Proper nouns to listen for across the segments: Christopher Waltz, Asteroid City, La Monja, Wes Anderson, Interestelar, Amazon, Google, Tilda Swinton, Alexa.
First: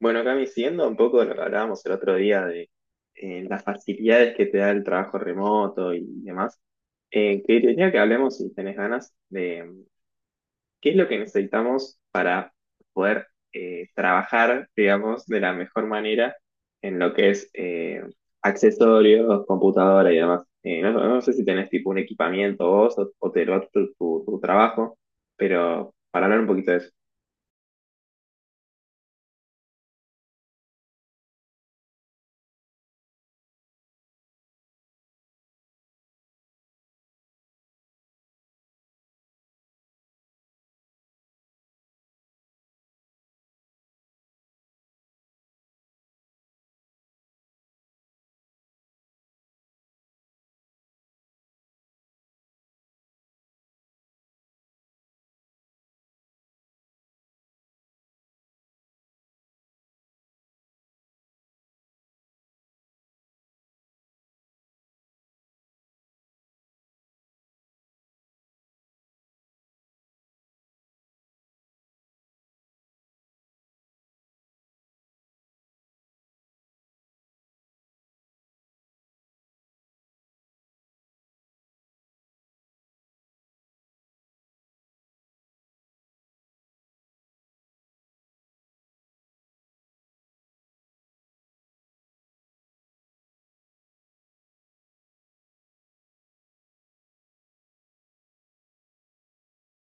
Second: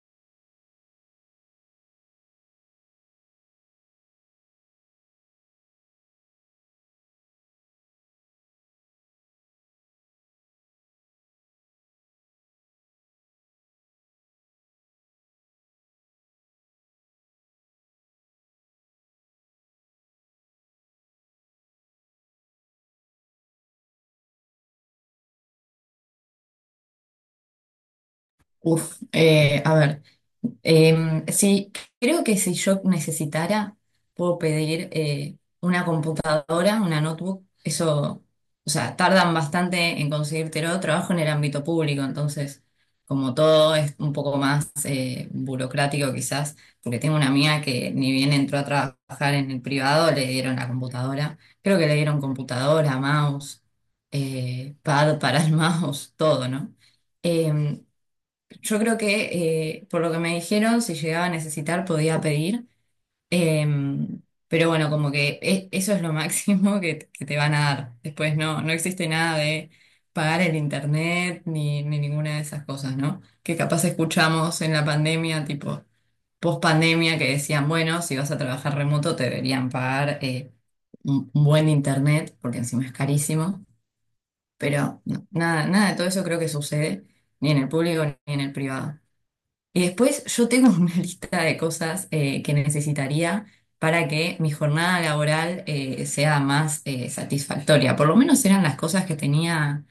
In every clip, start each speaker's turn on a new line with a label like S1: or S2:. S1: Bueno, Cami, siguiendo un poco lo que hablábamos el otro día de las facilidades que te da el trabajo remoto y demás, quería que hablemos, si tenés ganas, de qué es lo que necesitamos para poder trabajar, digamos, de la mejor manera en lo que es accesorios, computadora y demás. No sé si tenés tipo un equipamiento vos o te lo hace tu trabajo, pero para hablar un poquito de eso.
S2: A ver, sí, creo que si yo necesitara, puedo pedir una computadora, una notebook, eso, o sea, tardan bastante en conseguírtelo, trabajo en el ámbito público, entonces, como todo es un poco más burocrático quizás, porque tengo una amiga que ni bien entró a trabajar en el privado, le dieron la computadora, creo que le dieron computadora, mouse, pad para el mouse, todo, ¿no? Em, yo creo que, por lo que me dijeron, si llegaba a necesitar podía pedir, em, pero bueno, como que eso es lo máximo que te van a dar. Después no, no existe nada de pagar el internet ni, ni ninguna de esas cosas, ¿no? Que capaz escuchamos en la pandemia, tipo post pandemia, que decían, bueno, si vas a trabajar remoto te deberían pagar un buen internet, porque encima es carísimo, pero no, nada, nada de todo eso creo que sucede, ni en el público ni en el privado. Y después yo tengo una lista de cosas que necesitaría para que mi jornada laboral sea más satisfactoria. Por lo menos eran las cosas que tenía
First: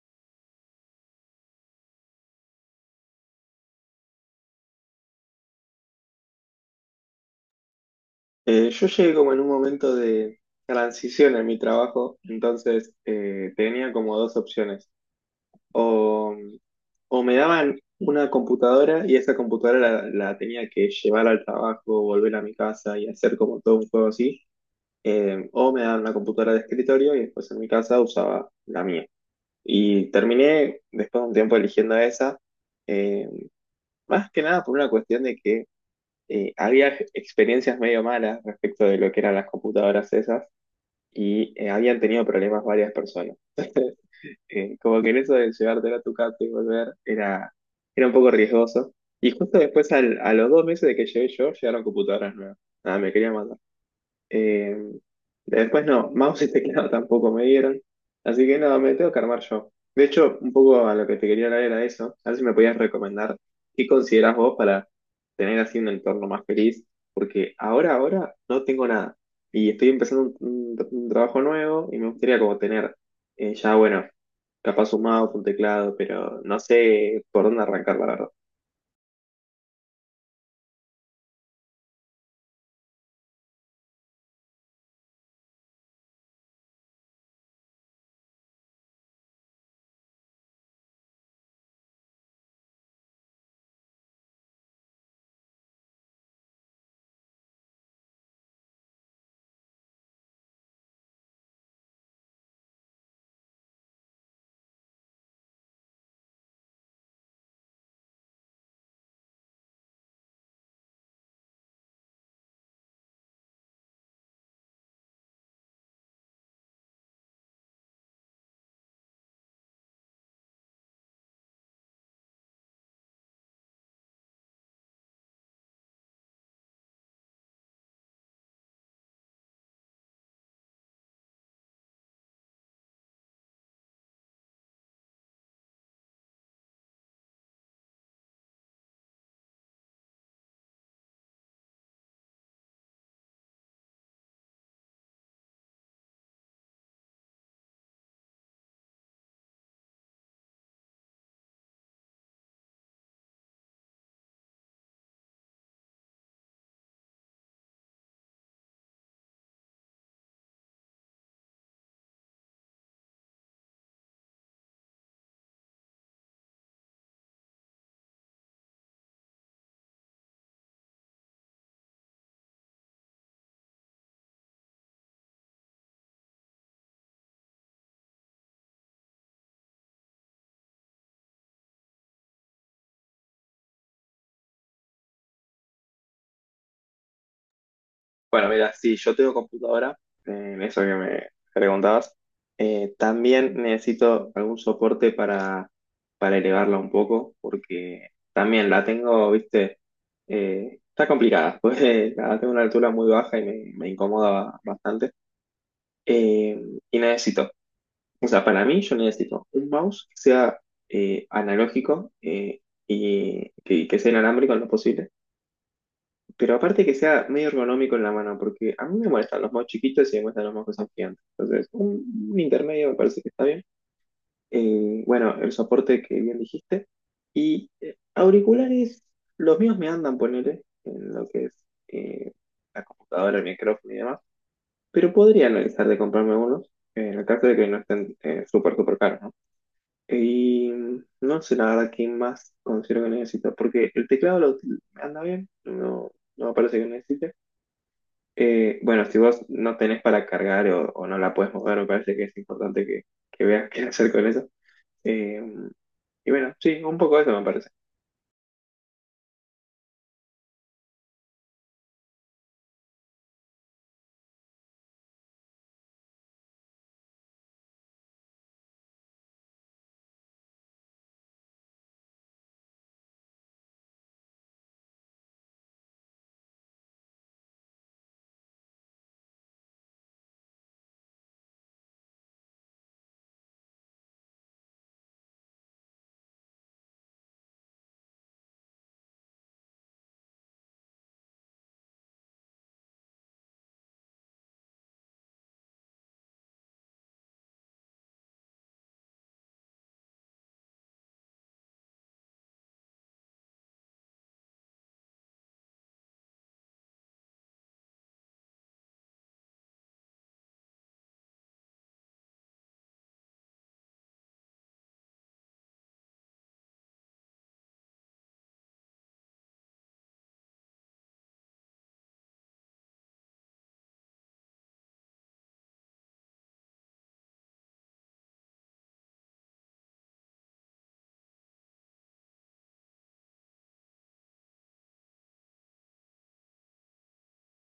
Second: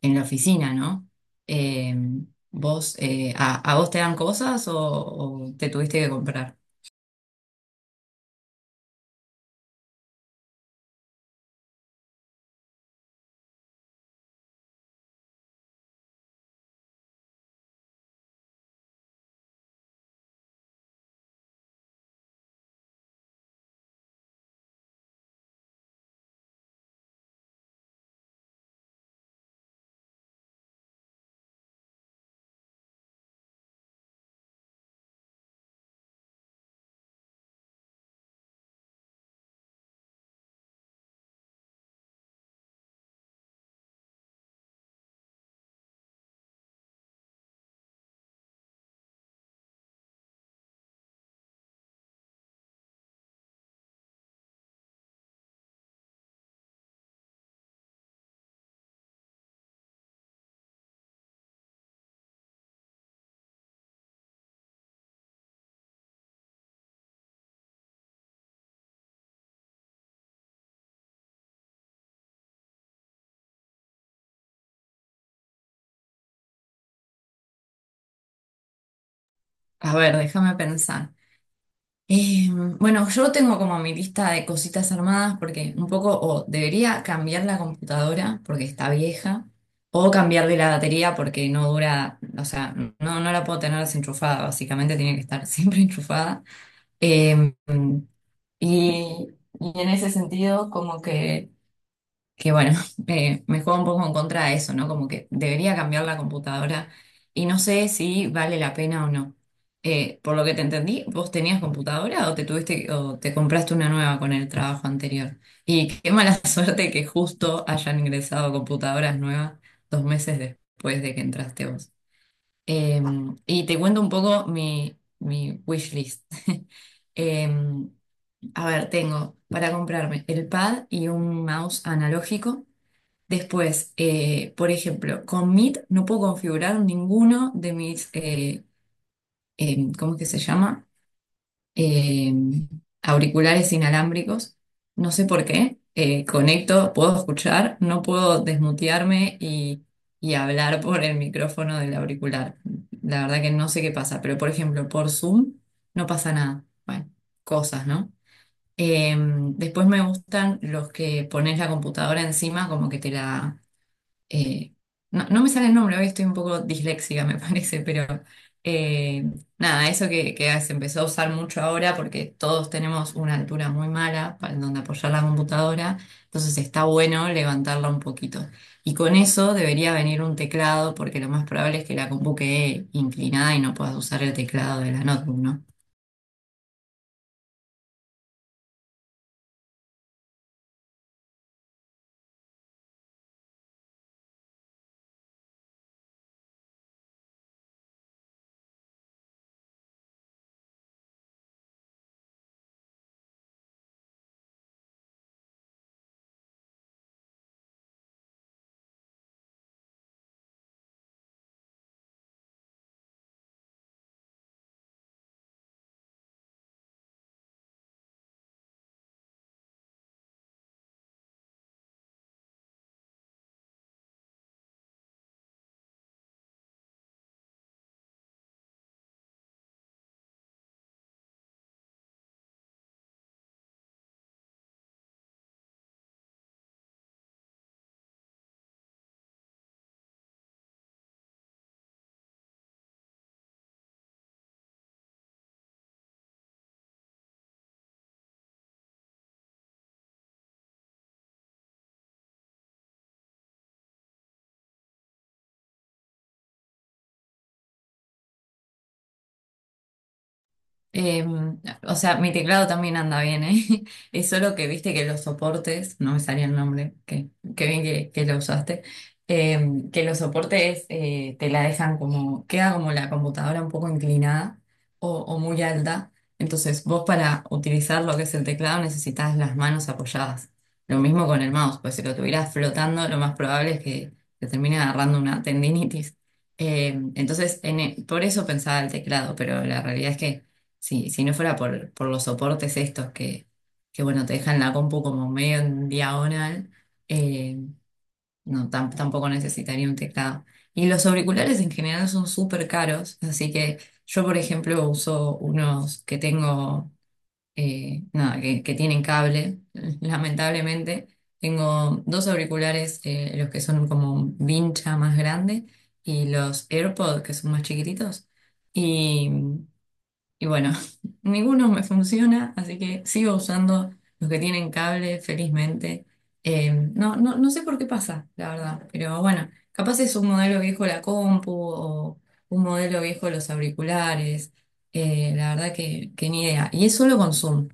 S2: en la oficina, ¿no? Eh, vos, ¿a vos te dan cosas o te tuviste que comprar?
S1: Yo llegué como en un momento de transición en mi trabajo, entonces tenía como dos opciones. O, o me daban una computadora y esa computadora la tenía que llevar al trabajo, volver a mi casa y hacer como todo un juego así. O me daban una computadora de escritorio y después en mi casa usaba la mía. Y terminé después de un tiempo eligiendo esa, eh, más que nada por una cuestión de que había experiencias medio malas respecto de lo que eran las computadoras esas y habían tenido problemas varias personas. Como que en eso de llevártela a tu casa y volver era un poco riesgoso. Y justo después, a los dos meses de que llegué yo, llegaron computadoras nuevas. Nada, me quería matar. Eh, Después no, mouse y teclado tampoco me dieron. Así que nada, me tengo que armar yo. De hecho, un poco a lo que te quería hablar era eso. A ver si me podías recomendar qué considerás vos para tener así un entorno más feliz. Porque ahora no tengo nada. Y estoy empezando un trabajo nuevo y me gustaría como tener ya, bueno, capaz un mouse, un teclado, pero no sé por dónde arrancar, la verdad.
S2: A ver, déjame pensar. Eh, bueno, yo tengo como mi lista de cositas armadas porque un poco o debería cambiar la computadora porque está vieja o cambiarle la batería porque no dura, o sea, no, no la puedo tener desenchufada, básicamente tiene que estar siempre enchufada. Eh, y, y en ese sentido, como que bueno, me juega un poco en contra de eso, ¿no? Como que debería cambiar la computadora y no sé si vale la pena o no. Por lo que te entendí, ¿vos tenías computadora o te tuviste o te compraste una nueva con el trabajo anterior? Y qué mala suerte que justo hayan ingresado computadoras nuevas dos meses después de que entraste vos. Eh, y te cuento un poco mi wish list. Eh, a ver, tengo para comprarme el pad y un mouse analógico. Después, por ejemplo, con Meet no puedo configurar ninguno de mis, ¿cómo es que se llama? Em, auriculares inalámbricos. No sé por qué. Conecto, puedo escuchar, no puedo desmutearme y hablar por el micrófono del auricular. La verdad que no sé qué pasa, pero por ejemplo, por Zoom no pasa nada. Bueno, cosas, ¿no? Después me gustan los que pones la computadora encima, como que te la eh, no, no me sale el nombre, hoy estoy un poco disléxica, me parece, pero eh, nada, eso que se empezó a usar mucho ahora porque todos tenemos una altura muy mala para en donde apoyar la computadora, entonces está bueno levantarla un poquito. Y con eso debería venir un teclado porque lo más probable es que la compu quede inclinada y no puedas usar el teclado de la notebook, ¿no?
S1: Bueno, mira, si yo tengo computadora, en eso que me preguntabas, también necesito algún soporte para elevarla un poco, porque también la tengo, viste, está complicada, pues la tengo una altura muy baja me incomoda bastante. Eh, y necesito, o sea, para mí yo necesito un mouse que sea analógico y que sea inalámbrico en lo posible, pero aparte que sea medio ergonómico en la mano, porque a mí me molestan los mouse chiquitos y me molestan los mouse que son gigantes. Entonces, un intermedio me parece que está bien. Bueno, el soporte que bien dijiste. Y auriculares, los míos me andan, ponele, en lo que es eh, la computadora, el micrófono y demás. Pero podría analizar de comprarme unos, en el caso de que no estén súper, súper caros, ¿no? Y no sé la verdad qué más considero que necesito, porque el teclado anda bien, no, no me parece que necesite. Bueno, si vos no tenés para cargar o no la puedes mover, me parece que es importante que veas qué hacer con eso. Eh, y bueno, sí, un poco eso me parece.
S2: Eh, o sea, mi teclado también anda bien, ¿eh? Es solo que viste que los soportes, no me salía el nombre, que bien que lo usaste, eh, que los soportes te la dejan como, queda como la computadora un poco inclinada o muy alta. Entonces, vos para utilizar lo que es el teclado necesitas las manos apoyadas. Lo mismo con el mouse, pues si lo tuvieras flotando, lo más probable es que te termine agarrando una tendinitis. Eh, entonces, por eso pensaba el teclado, pero la realidad es que sí, si no fuera por los soportes estos que, bueno, te dejan la compu como medio en diagonal, eh, no, tampoco necesitaría un teclado. Y los auriculares en general son súper caros, así que yo, por ejemplo, uso unos que tengo, nada, que tienen cable, lamentablemente. Tengo dos auriculares, los que son como un vincha más grande y los AirPods, que son más chiquititos. Y bueno, ninguno me funciona, así que sigo usando los que tienen cable, felizmente. No, no sé por qué pasa, la verdad, pero bueno, capaz es un modelo viejo la compu o un modelo viejo los auriculares. La verdad que ni idea. Y es solo con Zoom,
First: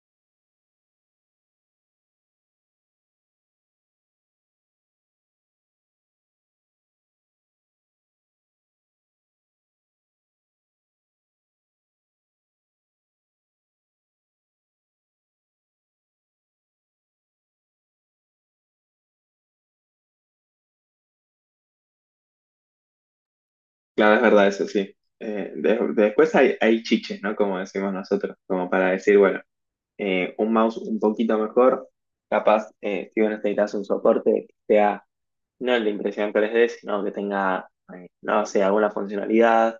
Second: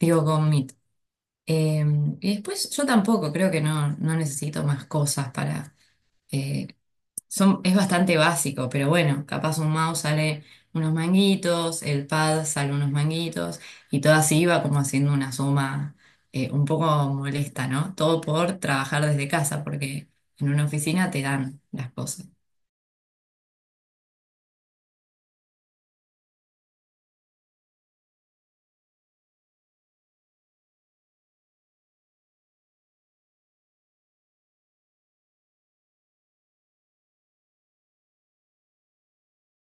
S2: digo con Meet. Eh, y después yo tampoco creo que no, no necesito más cosas para eh, es bastante básico, pero bueno, capaz un mouse sale unos manguitos, el pad sale unos manguitos, y todo así iba como haciendo una suma un poco molesta, ¿no? Todo por trabajar desde casa, porque en una oficina te dan las cosas.
S1: Claro, es verdad, eso sí. Después hay, hay chiches, ¿no? Como decimos nosotros, como para decir, bueno, un mouse un poquito mejor, capaz si vos necesitas un soporte que sea no el de impresión 3D, sino que tenga, no sé, alguna funcionalidad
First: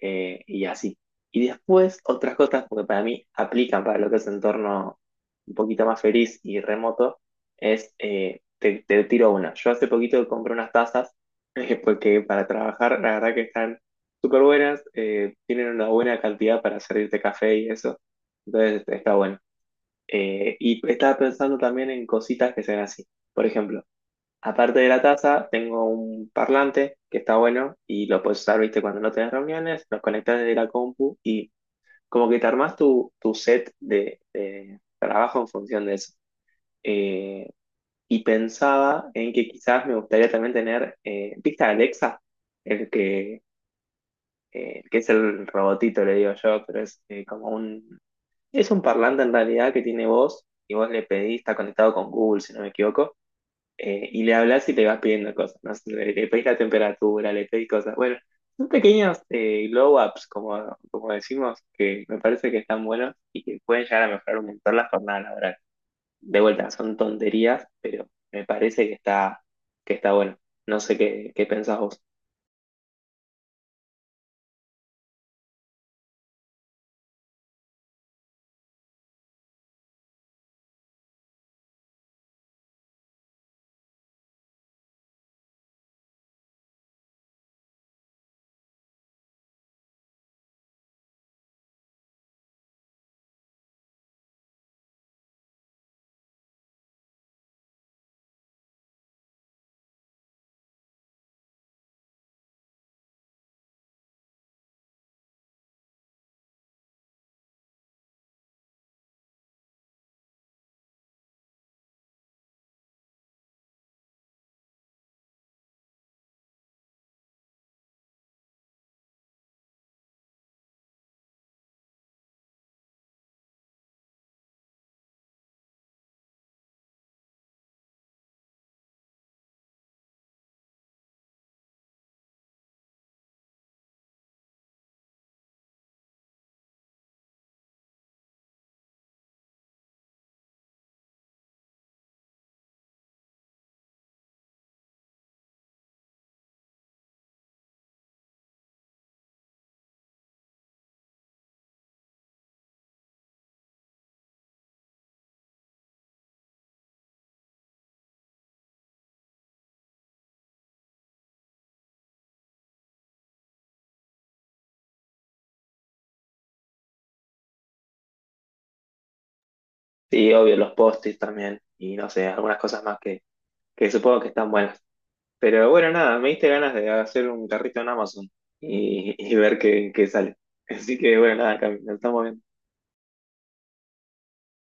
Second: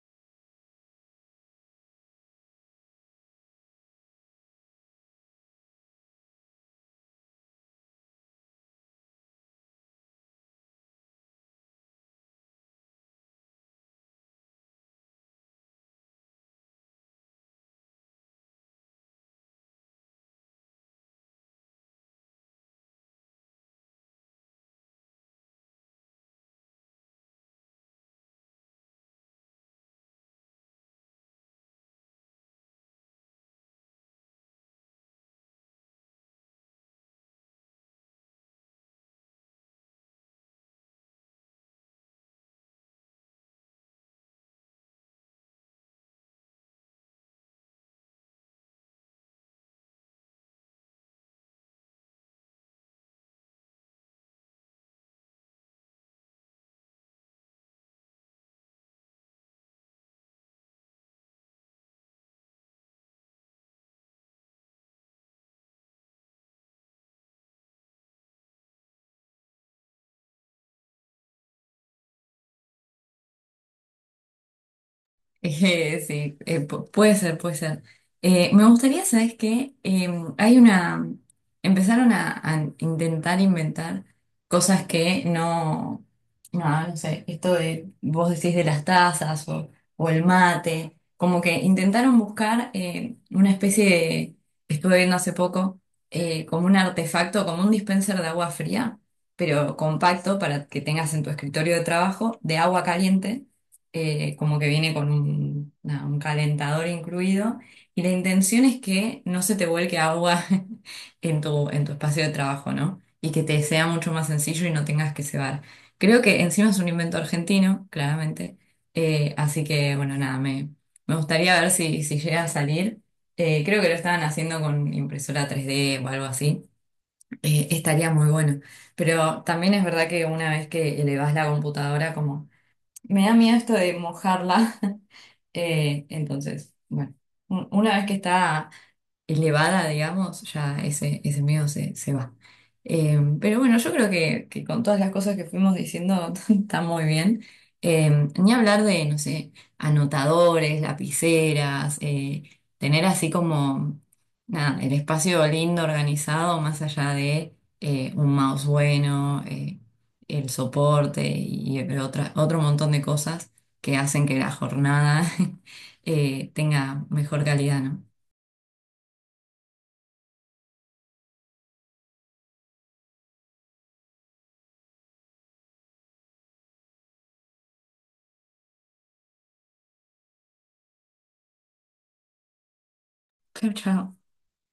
S1: y así. Y después otras cosas, porque para mí aplican para lo que es entorno un poquito más feliz y remoto, es, te tiro una. Yo hace poquito compré unas tazas, porque para trabajar la verdad que están súper buenas, tienen una buena cantidad para servirte café y eso, entonces está bueno. Y estaba pensando también en cositas que sean así. Por ejemplo, aparte de la taza, tengo un parlante que está bueno y lo puedes usar, viste, cuando no tenés reuniones, los conectás desde la compu y como que te armás tu set de trabajo en función de eso. Eh, y pensaba en que quizás me gustaría también tener, ¿viste a Alexa? El que, que es el robotito, le digo yo, pero es como un... Es un parlante en realidad que tiene voz y vos le pedís, está conectado con Google, si no me equivoco, y le hablas y te vas pidiendo cosas, ¿no? Le pedís la temperatura, le pedís cosas. Bueno, son pequeños glow-ups, como, como decimos, que me parece que están buenos y que pueden llegar a mejorar un montón la jornada laboral. De vuelta, son tonterías, pero me parece que que está bueno. No sé qué pensás vos.
S2: Sí, puede ser, puede ser. Me gustaría, ¿sabes qué? Hay una... empezaron a intentar inventar cosas que no... No, no sé, esto de vos decís de las tazas o el mate, como que intentaron buscar una especie de... Estuve viendo hace poco como un artefacto, como un dispenser de agua fría, pero compacto para que tengas en tu escritorio de trabajo, de agua caliente como que viene con un, nada, un calentador incluido, y la intención es que no se te vuelque agua en tu espacio de trabajo, ¿no? Y que te sea mucho más sencillo y no tengas que cebar. Creo que encima es un invento argentino, claramente, así que bueno, nada, me gustaría ver si, si llega a salir. Creo que lo estaban haciendo con impresora 3D o algo así. Estaría muy bueno. Pero también es verdad que una vez que elevás la computadora, como me da miedo esto de mojarla. Entonces, bueno, una vez que está elevada, digamos, ya ese miedo se, se va. Pero bueno, yo creo que con todas las cosas que fuimos diciendo está muy bien. Ni hablar de, no sé, anotadores, lapiceras, tener así como, nada, el espacio lindo, organizado, más allá de un mouse bueno, el soporte y, otro montón de cosas que hacen que la jornada tenga mejor calidad, ¿no?
S1: Sí, obvio, los post-its también, y no sé, algunas cosas más que supongo que están buenas. Pero bueno, nada, me diste ganas de hacer un carrito en Amazon y ver qué sale. Así que bueno, nada, Cami, nos estamos viendo.
S2: Chao, chao.